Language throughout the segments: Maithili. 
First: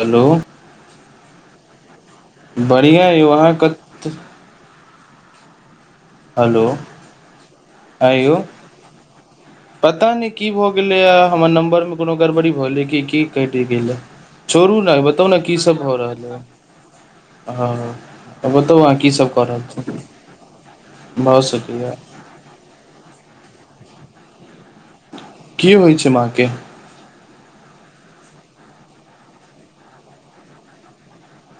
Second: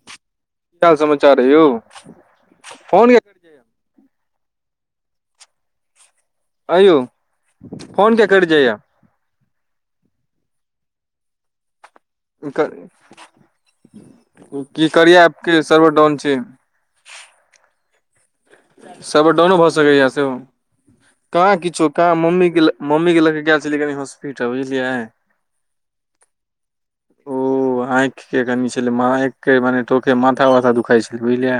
हेलो की हाल समाचार है यौ फोन बढ़िआँ किया यौ कटि जाइया अहाँके हेलो आंय यौ आँ फोन किया यौ कट जाय या पता नहि की भऽ गेलैए हमर नम्बरमे कोनो गड़बड़ी भऽले क की केट गेल छोड़ु की ने कार्या बताउ ऐप ने की के सब सर्वर भए डाउन रहल छै है ह सब डाउनो भऽ सकैए सेहो भऽ कहाँ किछो सकैए कहाँ मम्मीे मम्मी केय ल के गेल छलियै कनि हॉस्पिटल बुझलियै की होइ छै माँ के ओ आँखि के कनि छलै आँखिक के मने तोखे माथा वाथा दुखाइ छलै बुझलियै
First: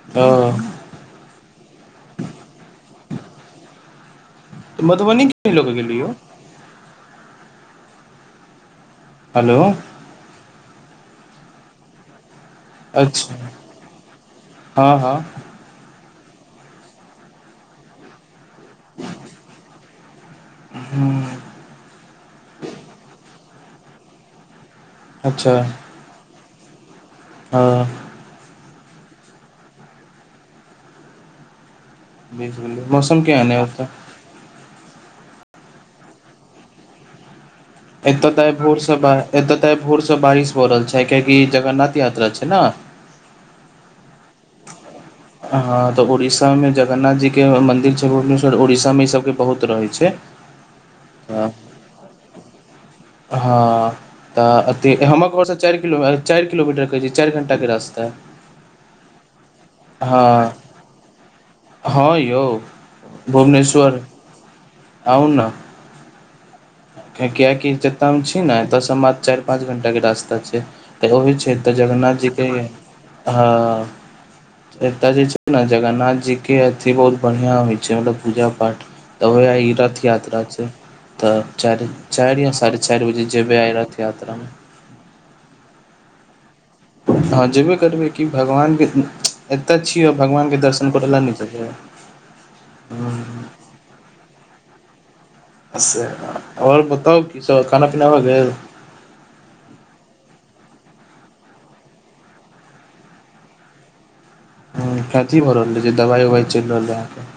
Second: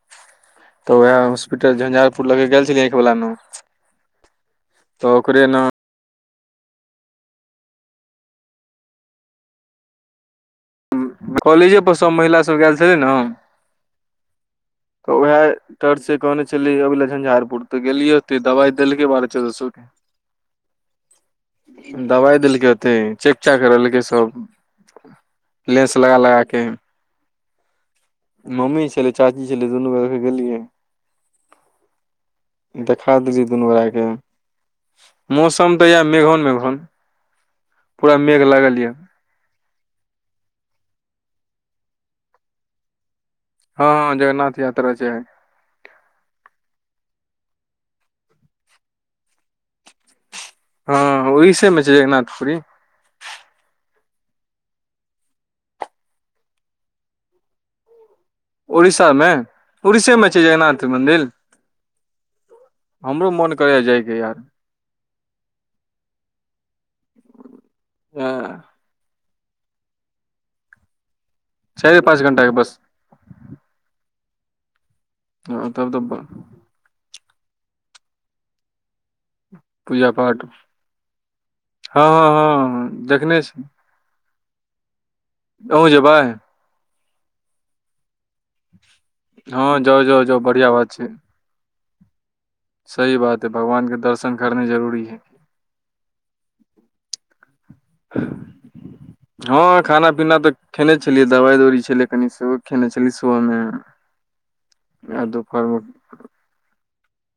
ह तऽ उएह हॉस्पिटल झंझारपुर लऽ के गेल छलियैऐंख वला नुआ मधुबनी लो के गेलियौ हेलो कॉलेजे पर सब महिला सब गेल छलै ने अच्छा हँ तऽ हँ उएह टर [unintelligible] से कहने छली अभ झंझारपुर तऽ गेलियैे दवाइ देलकै बारह चौदह सो के हँ दबाइ देलकै ओथे चेक चाक रहलकै सब अच्छा लगा लगाके ह मम्मी छलै चाची छलै दुनू गके गेलियै बीस गेलै। देखा मौसम देलियै केहन अइ दुनू ओतऽ गोरेकके मौसम तऽ इएह मेघन मेघन एतय तऽ भोरसँ एतय तऽ भोर से बारिश भ रहल छै किआकि जगन्नाथ यात्रा छै ने हँ हँ जगन्नाथ यात्रा छै ह तऽ उड़ीसा मे जगन्नाथ जी के मंदिर छै उड़ीसा मे ई सबके बहुत रहे छै हँ तऽ ओड़िसा मे छै जगनाथपुरी हँ तऽ एतेक हमर घरसँ चारि क चारि किलोमीटर कहैत छैय चारि घण्टाके रास्ता उड़ीसामे उड़ीसेमे छै हँ जगरन्नाथ मन्दिर हँ यौ हमरो मोन करै जायके यार अउना कियाकि जतय हम छी ने एतयसँ मात चारि पाँच घंटा के रास्ता छै तऽ ओहि छै चारि जगरन्नाथ पाँच जी घंटा के बस ह ए जे छै हँ तब तऽ जगन्नाथ जी के बहुत बढ़िया होइ छै मतल पूजा पाठ तऽ हो ई रथ पूजा पाठ यात्रा छै तऽ चार हँ चार या हँ साढ़े हँ चारि बजे देखने जेब छी आइ रा यात्रामे अहूँ जेबै हँ जेबे करबै कि भगवानके हँ एतऽ जाउ छियै जाउ जाउ भगवानके बढ़िया बात दर्शन छै करै लए नहि चलै सही बात है भगवानके दर्शन करने जरूरी है ओर बताउ किस खाना पीना ब गेलै हँ खाना पीना खेने छलियै दबाइ दौरी छलै कनि सेहो खेने छलियै सुबहमे ह कथी भऽ रहल रहै जे दवाइ उवाइ चलि रहल रहै अहाँकेँ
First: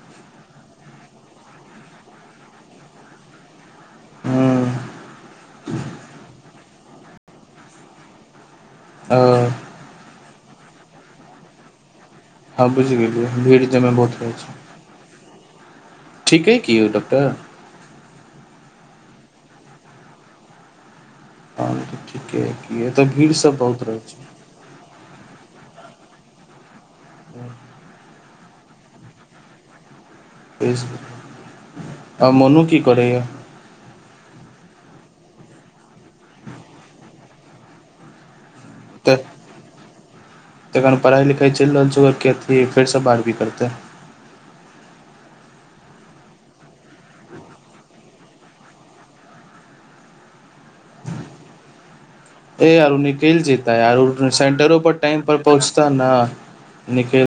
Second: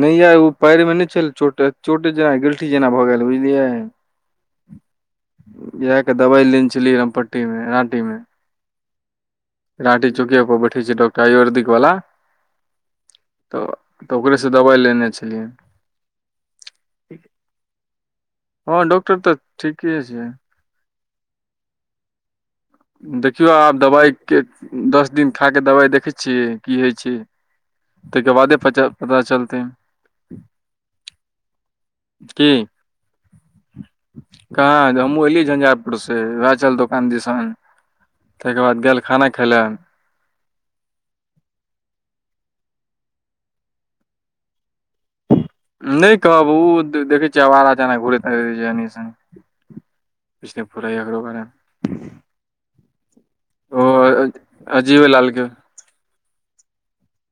नहि य ओ पयर में नहि छलोट चोटे जेना गिलठी जेना भ गेल बुझलियै अहाँके इएहके दबाइ लेने छलियी हमपट्टी मे राँटी मे ओ। राँटी चौकि पर बैठे छै डॉक्टर आयुर्दिक वला ह बुझि गेलियै भीड़ तमे बहुत रहै ओकरेसँ छै दबाइ लेने छलियै। ठीके कऽ यौ डॉक्टर ह डॉकटर तऽ ठीके छै तऽ ठीके की एतऽ भीड़ देखियौ सभ आब बहुत रहै दवाइ छै के दस दिन खा कऽ दबाइ देखै छियै की होइत छै। त के बादे प पता चलते आ मोनो कि करैय कह हमू अलिय झञंझारपुर से चल दोकान दिशान ताहिके बाद गेल खाना खा लऽ तऽ खन पढ़ाइ लिखाइ चलि रहल छै ओकरर अी फेरसँ बारबी करतै नहि कहब ओ देखै छै आरा जना घ बिसने पुरै अगरोर यारू निखिल जीता है यार अ- सेंटरो पर अजीबे टाइम लाल पर के पहुँच नाम निखेल।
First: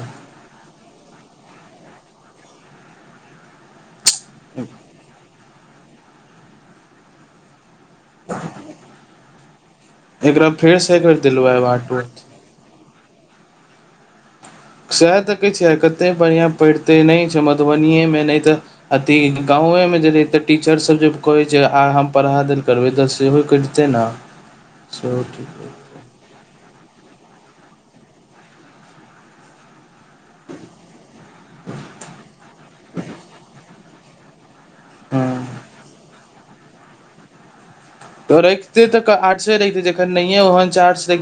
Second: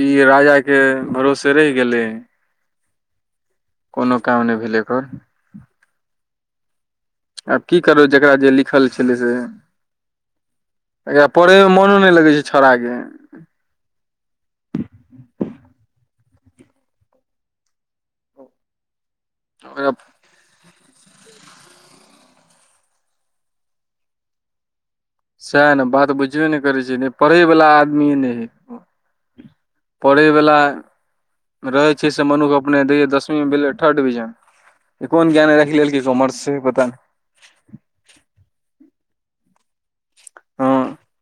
ई राजा के भरोसे रहि गेलै कोनो काम नहि भेले एकर आब कि करबे जेकरा जे लिखल छलै से फेरसँ एक बेर एकरा पढ़े दिलवाएब मे अहाँ मनो नहि ट्वेल्थ लगै छै छौड़ा के सैह तऽ कहय छै आय कते बढ़िया पढ़िते नहि छै मधुबनी मे नहि तऽ अथी गावे ओकरा मे जे रहै तऽ टीचर सभ जे कहै छै आ हम पढ़ा देल करबै तऽ सेहो करतै न सेह न बात बुझ नहि करै छै ता नहि पढ़ै वाला आदमी नहि है पढ़ै वला रहै छीयै से मनु के अपने दै दसमी मे भेलै थर्ड डिविजन एक कोन हँ ज्ञान राखि लेलऽ कय कॉमर्स से पता नहि त रखते ता हँ निकलि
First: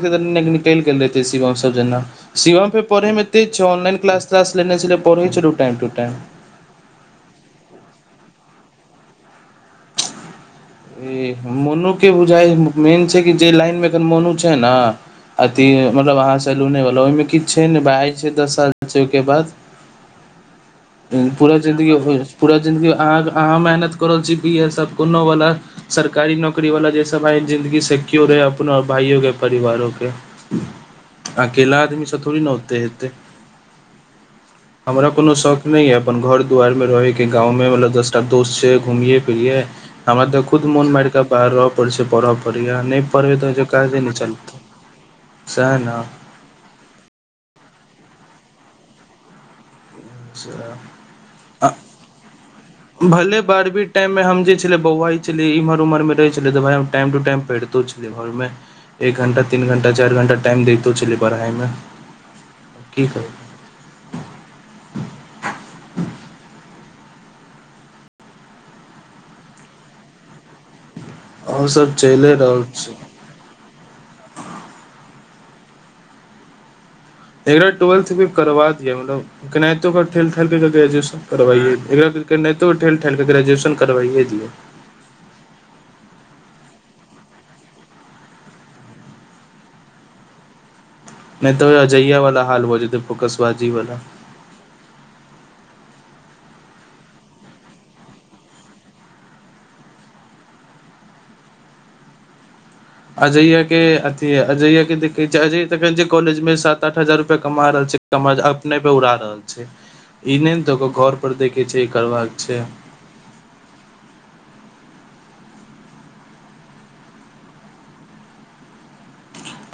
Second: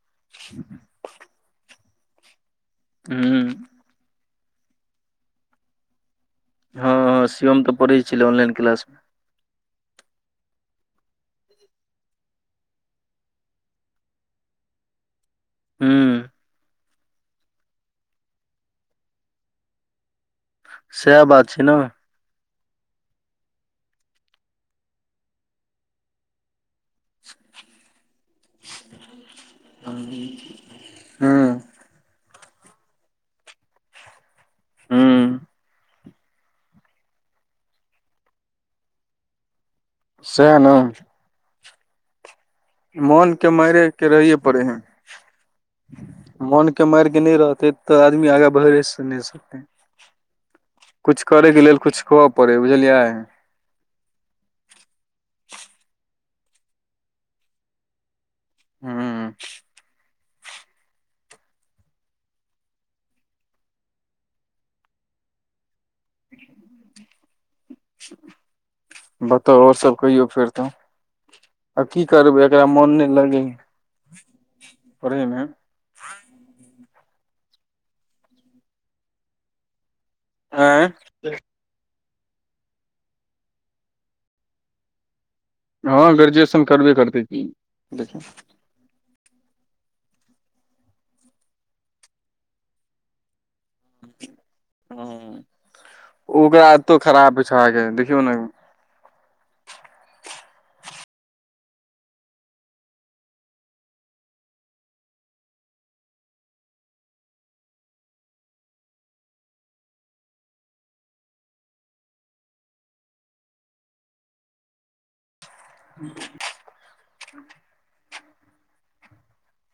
गेल रहतै शिवम सभ जेना शिवम फेर पढ़े मे हूँ तेज छई ऑनलाइन क्लास तलाश लेने छलय पढ़ई छै टाइम टू टाईम ह ह शिवम तऽ पढ़ै छलै ऑनलाइन क्लास मे [unintelligible] ई मोनू के बुझाइ मेन छै कि जे लाइन मे एखन मोनू छै ने। अथी मे मतलब हूँ अहाँ सेलूने वला ओहिमे किछु छै ने भाई छै। दस साल छै ओएके बाद सएह बात पूरा छै नऽ जिंन्दगी पूरा जिंदगी अह अहाँ मेहनत कर रहल छी ई है सभ कोनो वाला सरकारी नौकरी नौकरी वाला जे सभ आय जिंन्दगी सिक्योर है अपना भाइय के परिवारो के हूँ अकेला आदमी से थोड़ी न ओते हेते हमरा कोनो हूँ शौक ने या अपन घर दुआर मे रहै के गावे मतलब दस टा दोस्त छै घूमियए फिरिये हमरा ते सएह खुद नऽ मन मारिके बाहर रह परे छै पढ़ परे बढ़िया नहि मोन पढ़बै के तऽ ए जे मारे काजे के नहि रहैये चलतै पड़ै हइ सेह ने मोन के मार के नहि रहतै तऽ आदमी आगा बढ़े से नहि सकतै। कुछ करै के लेल कुछ खोअ पड़ै बुझलियै बारहवी टाइम मे हम जे छलै बौआय छलयै इमहर उमहर मे रहै छलिए तऽ भाए हम टाइम टू टाइम पढ़ितो छलियै घर मे एक घण्टा हूँ तीन घण्टा चैर घण्टा टाइम देतौ छलिए पढ़ाई मे की करू बताउ ओ सब कहियौ फेर तऽ आओर आ सब की चलिए करबै रहल एकरा मोन छै नै लगै पढ़ैमे एकरा ट्वेल्थ भी करबा दियौ न केनातो ठेल ठाएल क आँय ग्रेजुएशन करबा दियो एकरा केन्हैतो ठेल ठाएल क ग्रेजुएशन करबाइे दियौ हँ ग्रेजुएशन करबे करतै की देखी नै त अजैया वाला हाल भ जेतै फोकसबाजी वाला हू ओकरा आदतो खराब छै छोराके देखियौ न अजैया के अथी अजैया के देखे छै अजैया त छै कॉलेज मे सात आठ हजार रुपैया कमा रहल छै ट मज अपने प उड़ा रहल छै ई नै ने त घर पर देखै छै ई करबाक छै [inaudible]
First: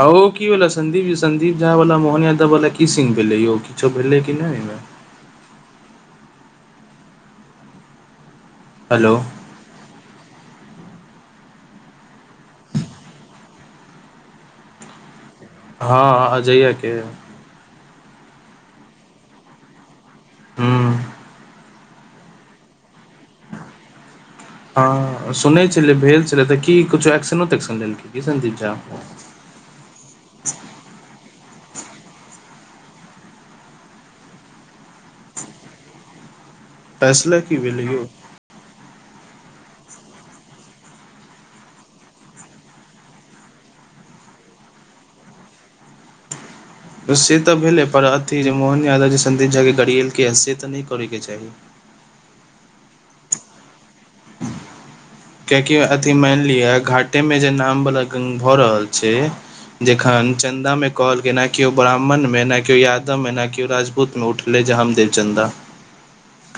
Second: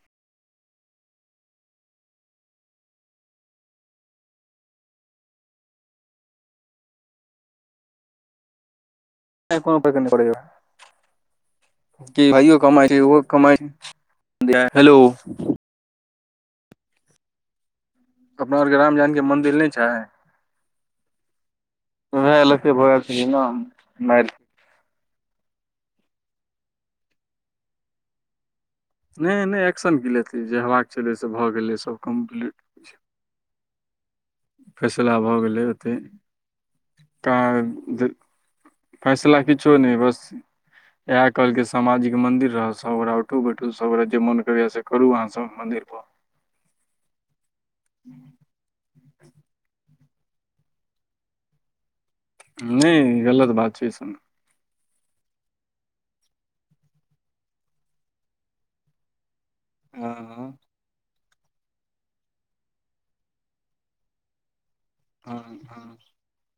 आ ओ की भेलै संदीप जी संदीप झा वला मोहन यादव वाला की सिन भेलै यौ किछो भेलै कि नै ओहिमे हलो [unintelligible] की भइयो कमाय छै ओहो कमाइ है हेलो हँ हाँ अजैया के अपना आओरके रामजानकी मंदिल नय छाय हूं वेह [unintelligible] हँ सुनै छलै भेल छलै तऽ की किछो एक्शनो तेक्शनो लेलकै की संदीप झा नय नय नय एक्शन की लेतै जे हेबाक छलै से भऽ गेलै सब कम्प्लीट फेसला भऽ गेलै ओतैय फैसला की भेलै यौ फैसला किछो नै बस एहा कहलकै सामाजिक मंदिर रहत सब गोटा औठु बैठु सब गोरा जे मोन करैया से करु अहाँ सब मंदिर प से तऽ भेलै पर अथी जे मोहन यादव जी सन्दिग के गड़ियेलकै हन से तऽ नै करे के चाही। नय गलतऽ बात छै सन। ह [inaudible] कियाकि अथी माएन लिअ घाटे मे जे नाम वाला गंग भऽ रहल छै। हँ जेखन हँ चन्दा मे कलहकैन कि केओ ब्राह्मणमे न केओ यादवमे न केओ राजपूतमे उठलै जे हमदैव हँ चन्दा हँ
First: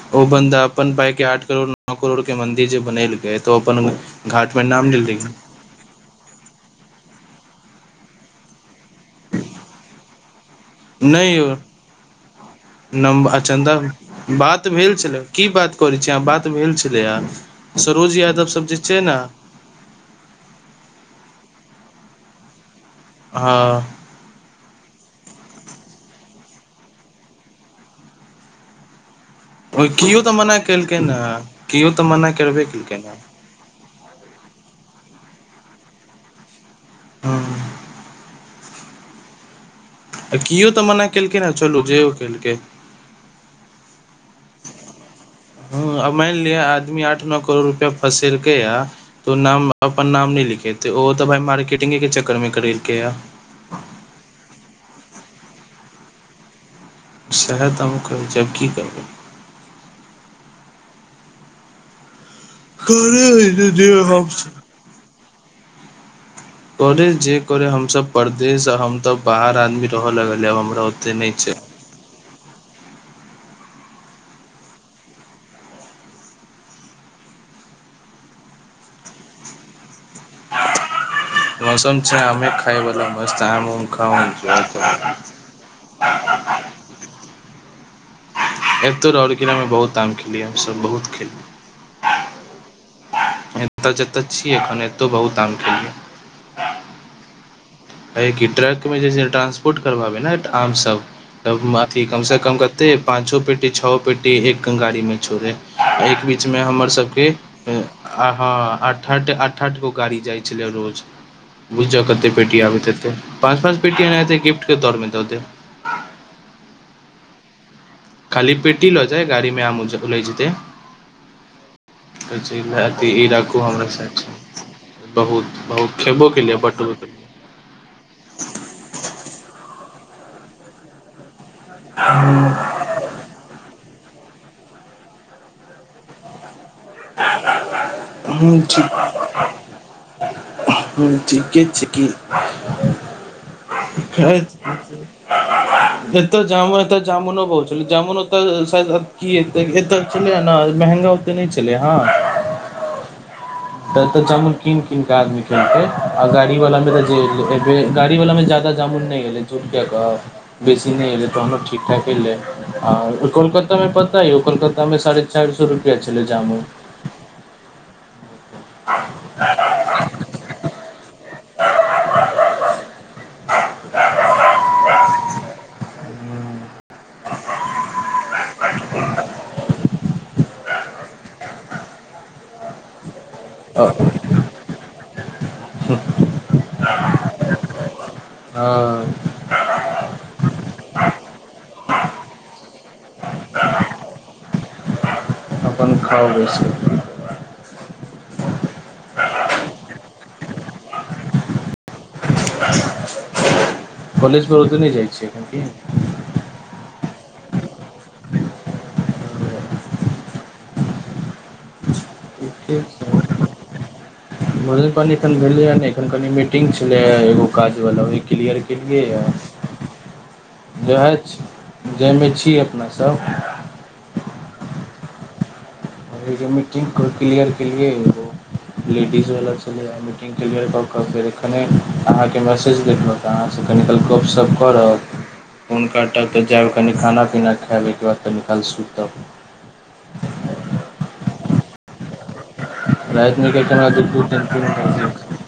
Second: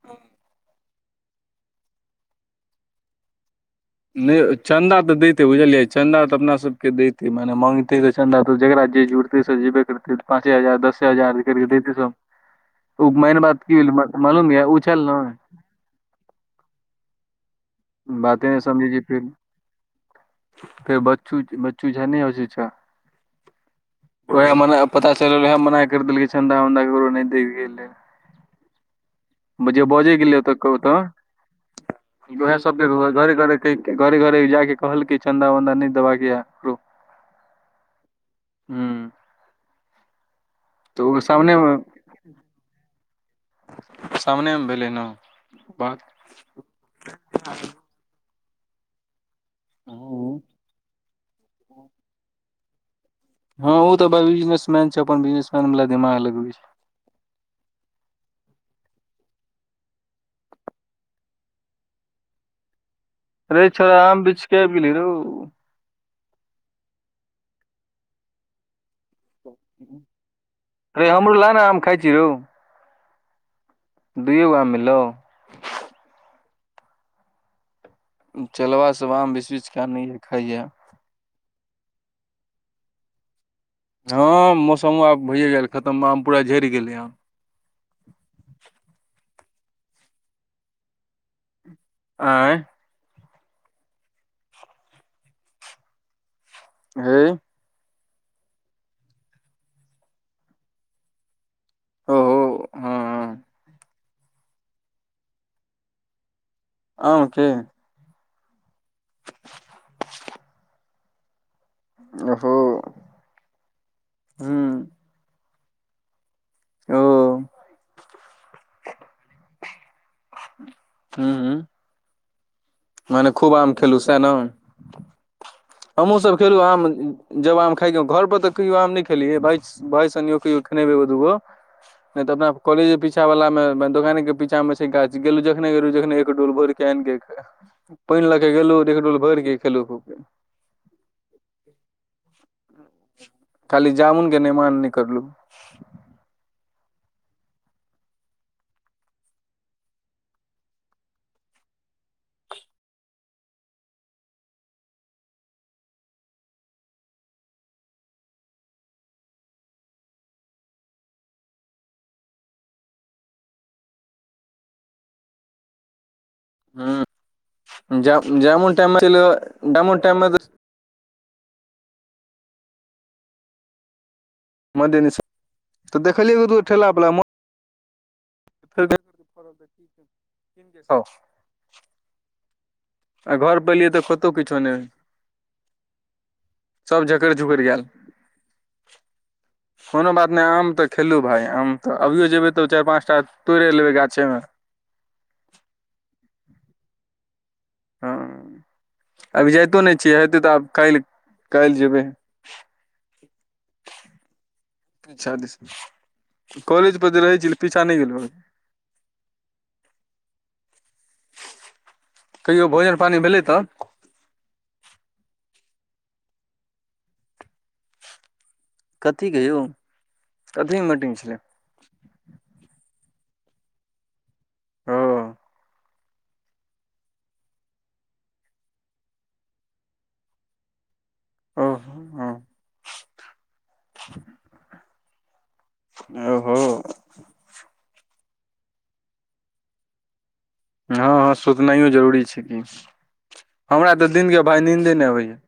हँ। ओ बन्दा अपन बायके जे आठ करोड़ नो करोड़ के मन्दिर जे बनेलकै तओ अपन नय घाटमे नाम चन्दा तऽ लेलकै दैते बुझलियै चन्दा तऽ अपना सबके देतै मने माँगतै तऽ चन्दा तऽ जकरा जे जुड़तै से जेबे करतै तऽ पाँचे हजार दसे नहि हजार यौ करिक दैतै सब ओ नम मैन बात चन्दा की भैलै मालूम बात य ओ भेल चल न छलै की बात करै छै आहाँ बात भेल छलै या सरोज बाते यादव नहि सब जे समझे छै न। फेर फेर बच्चू बच्चू झा नय [unintelligible] हाँ ओएह मना पता चलल रहा मना करि देलकै चन्दा वन्दा ककरो नय देल गेल रहै जे ओ बजैे किओ गेलैय तऽ मना कहु केलखिन हँ किओ मना तऽ वह करबे सब केलकै ने। घरे घरे घरे घरे जाक कहलक चन्दा वन्दा नय देबाक य हटू आ [unintelligible] हूं आ किओ तऽ मना केलकै ने सामने मे चलू जे ओ केलकै सामने मे भेलै ने ह आ मान लिअ आदमी आठ नो करोड़ रुपया फसेलके या तो नाम अपन नाम बात नै लिखेते तऽ ओ तऽ भाइ मार्केटिंगेके चक्करमे करेलकैए हँ ओ तऽ भाय बिजनेसमैन छै अपन बिजनेसमैन दिमाग लगबे छै सेहा त हम कहै छी आब की करबै कररे [unintelligible] रे छोड़ा आम बिछके आबि गेलहिन रो करे जे करे हमसब परदेस आ हम तब बाहर आदमी रहऽ लगलै आब हमरा रे ओते हमरो नहि ला छै ने आम खाय छी रौ दुइगो आम मिललौ चेलबा सब आम बिछ बिछके आनैए खाइयए। मौसम छै आमे खाय वाला मस्त आम खाउ हाँ एन्जॉय मौसमो करू आब भइए गेल खतम आम पूरा झरि गेलै हन एब तो र आओर किलामे बहुत आाम खेलियै हमसभ बहुत खेललियै आँय एतऽ जत्ता छी एखन एत्तौ बहुत आम खेलिए हय हय कि ट्रकमे जे से ट्रांसपोर्ट करबाबे ने आम सब तब अथी कम से ओहो कम कते हँ पांचो पेटी छओ पेटी एक गाड़ी में छोड़े एकी बीच मे हमर आम सबके के आ ह आठ आठ आठ गो गाड़ी जाय छले रोज बुझ जा कते ओहो पेटी आब पाँच पाँच बेटी एनहिते गिफ्ट हूँ के तौर मे दो देब। ओ खाली पेटी लऽ जाय गाड़ी मे आम ले जेते हूँ तऽ ई मने खूब राखू आम हमरा खेलू सा सैह न बहुत बहुत हमहुँ खेबो सब खेलु केलिए आम बटूबौ केलिए जब आम खाइके घर पर त कहियो आम नहि खेलियै भायसंग कहियओ खेने हेबे एगो दूगो नहि तऽ अपने कॉलज पीछा पीछा वाला मे दोकान के पीछा मे छै गाछ गेलु जखने गेलु जखने एक डोल भरि केनि पानि लए क हूँ गेलहु ठीक एक डोल भरि गेल खेलु खूबक दुर्जी किछ की [inaudible] खाली जामुन के नेमान नहि करलु आ [inaudible] एतऽ जामुन एतऽ जामुनो बहुत छलै जामुनऽ की ए एऽ छलै ने महंगा तऽ नै चलै ह त तऽ जामुन कीन कीन के आदमी खेलकै आ गाड़ी वाला मे तऽ जे गाड़ी वालामे जादा जामुन नै एलेय झूट किया कहब बेसी नै एलैय तहन ठीक ठाक एलैय आ कोलकातामे पता अय कोलकातामे साढे चारि सए रुपैया छलैय जामुन ह जा जमुन टाइम जामुन टाइम मंदिर [inaudible] दिस देखलियै दू गो ठेला बला चल [inaudible] गे किछ देखाउ घर पर हँ एलियै तऽ कतहु किछो नै सब झकड़ि झुकरि गेल ह कोनो बात नै आम तऽ खेलहु भाय आम तऽ अभियो जयबै तऽ चारि पाँच टा तोड़ि लेबैय गाछेमे आ ओ सब [inaudible] ह अभी जाइतो नै छियै हेतै तऽ आब काल्हि काल्हि जेबैय कालेज पर [unintelligible] त नै जैभी पीछा दिस कालेज पर जे रहै छी पीछा नै गेलो कहियो ठीके भोजन पानि छै भेलैय भोजन पानि एखन भेलेयह नै एखन कनि मीटिंग छले हा एगो काज वाला ओ क्लियर बुझलियै यै कथी के यौ कथी वैह मीटिंग छलै छी जैयमे छी अपना सब ओ मीटिंग क्लियर केलि ओ लेडीज वला छलैय आइ क्लियर कऽ कऽ फेर एखने ओहो अहाके मैसेज देखलउ त अहास कनि काल गपशप करब फोन काटब तऽ ओहो जैब कनि खाना पीना खैब ओयके बाद कनि काल सुतब हँ हँ सुतनाइयो जरूरी छैय राइत मे त हमरा [unintelligible] दु दुटा नहि अबैया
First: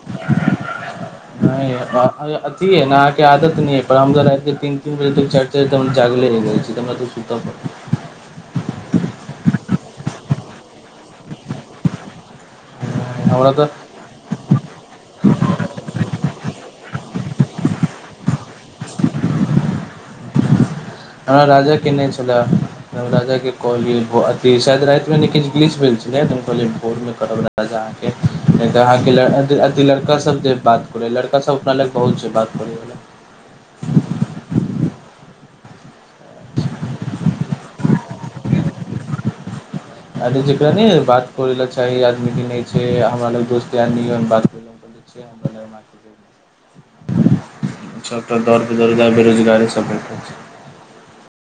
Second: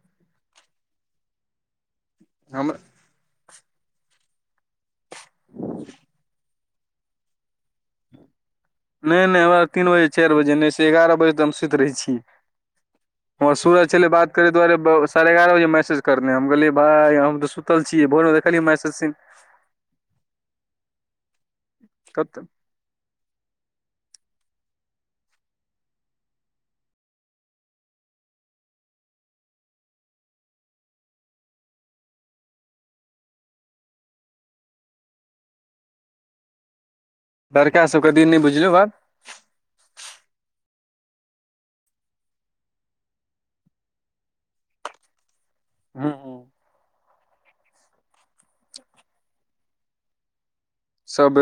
नै अथी हम अय नै आहाके आदत नै अय बरामदा पर राखि दैयतीन दु बजे चार- चार तक हम जागले रैह जाय छी त हमरा तऽ सुतऽ परत नै नै हमरा तीन बजे चार बजे नै से एगारह बजे तऽ हम सुत रहै छी पड़त हमरा हमर तऽ सुरज चलै बात करै दुआरे साढ़े एगारह बजे मैसेज करमे हम कहलियै भाइ हम तऽ सुतल छी भोरमे देखलियै मैसेज हमरा राजा केने कत छलैह नव राजा के कहलिय अ सायद रा मे नलिच भेल भोर मे कर राजा के नहि तऽ अहाँके लड़कासभ जे बात करै लड़कासभ अपना लग बहुत छै बात करै। लड़का सबके दिन नहि बुझलहु आरे जेकरा ने बात करे ला चाही आदमी की नहि छै हमरा लग दोस्त यार बात [unintelligible] से हम [inaudible] सभटा दौर [inaudible] बेदरोजगार बेरोजगारीसभ भेटैत छै। सब [unintelligible]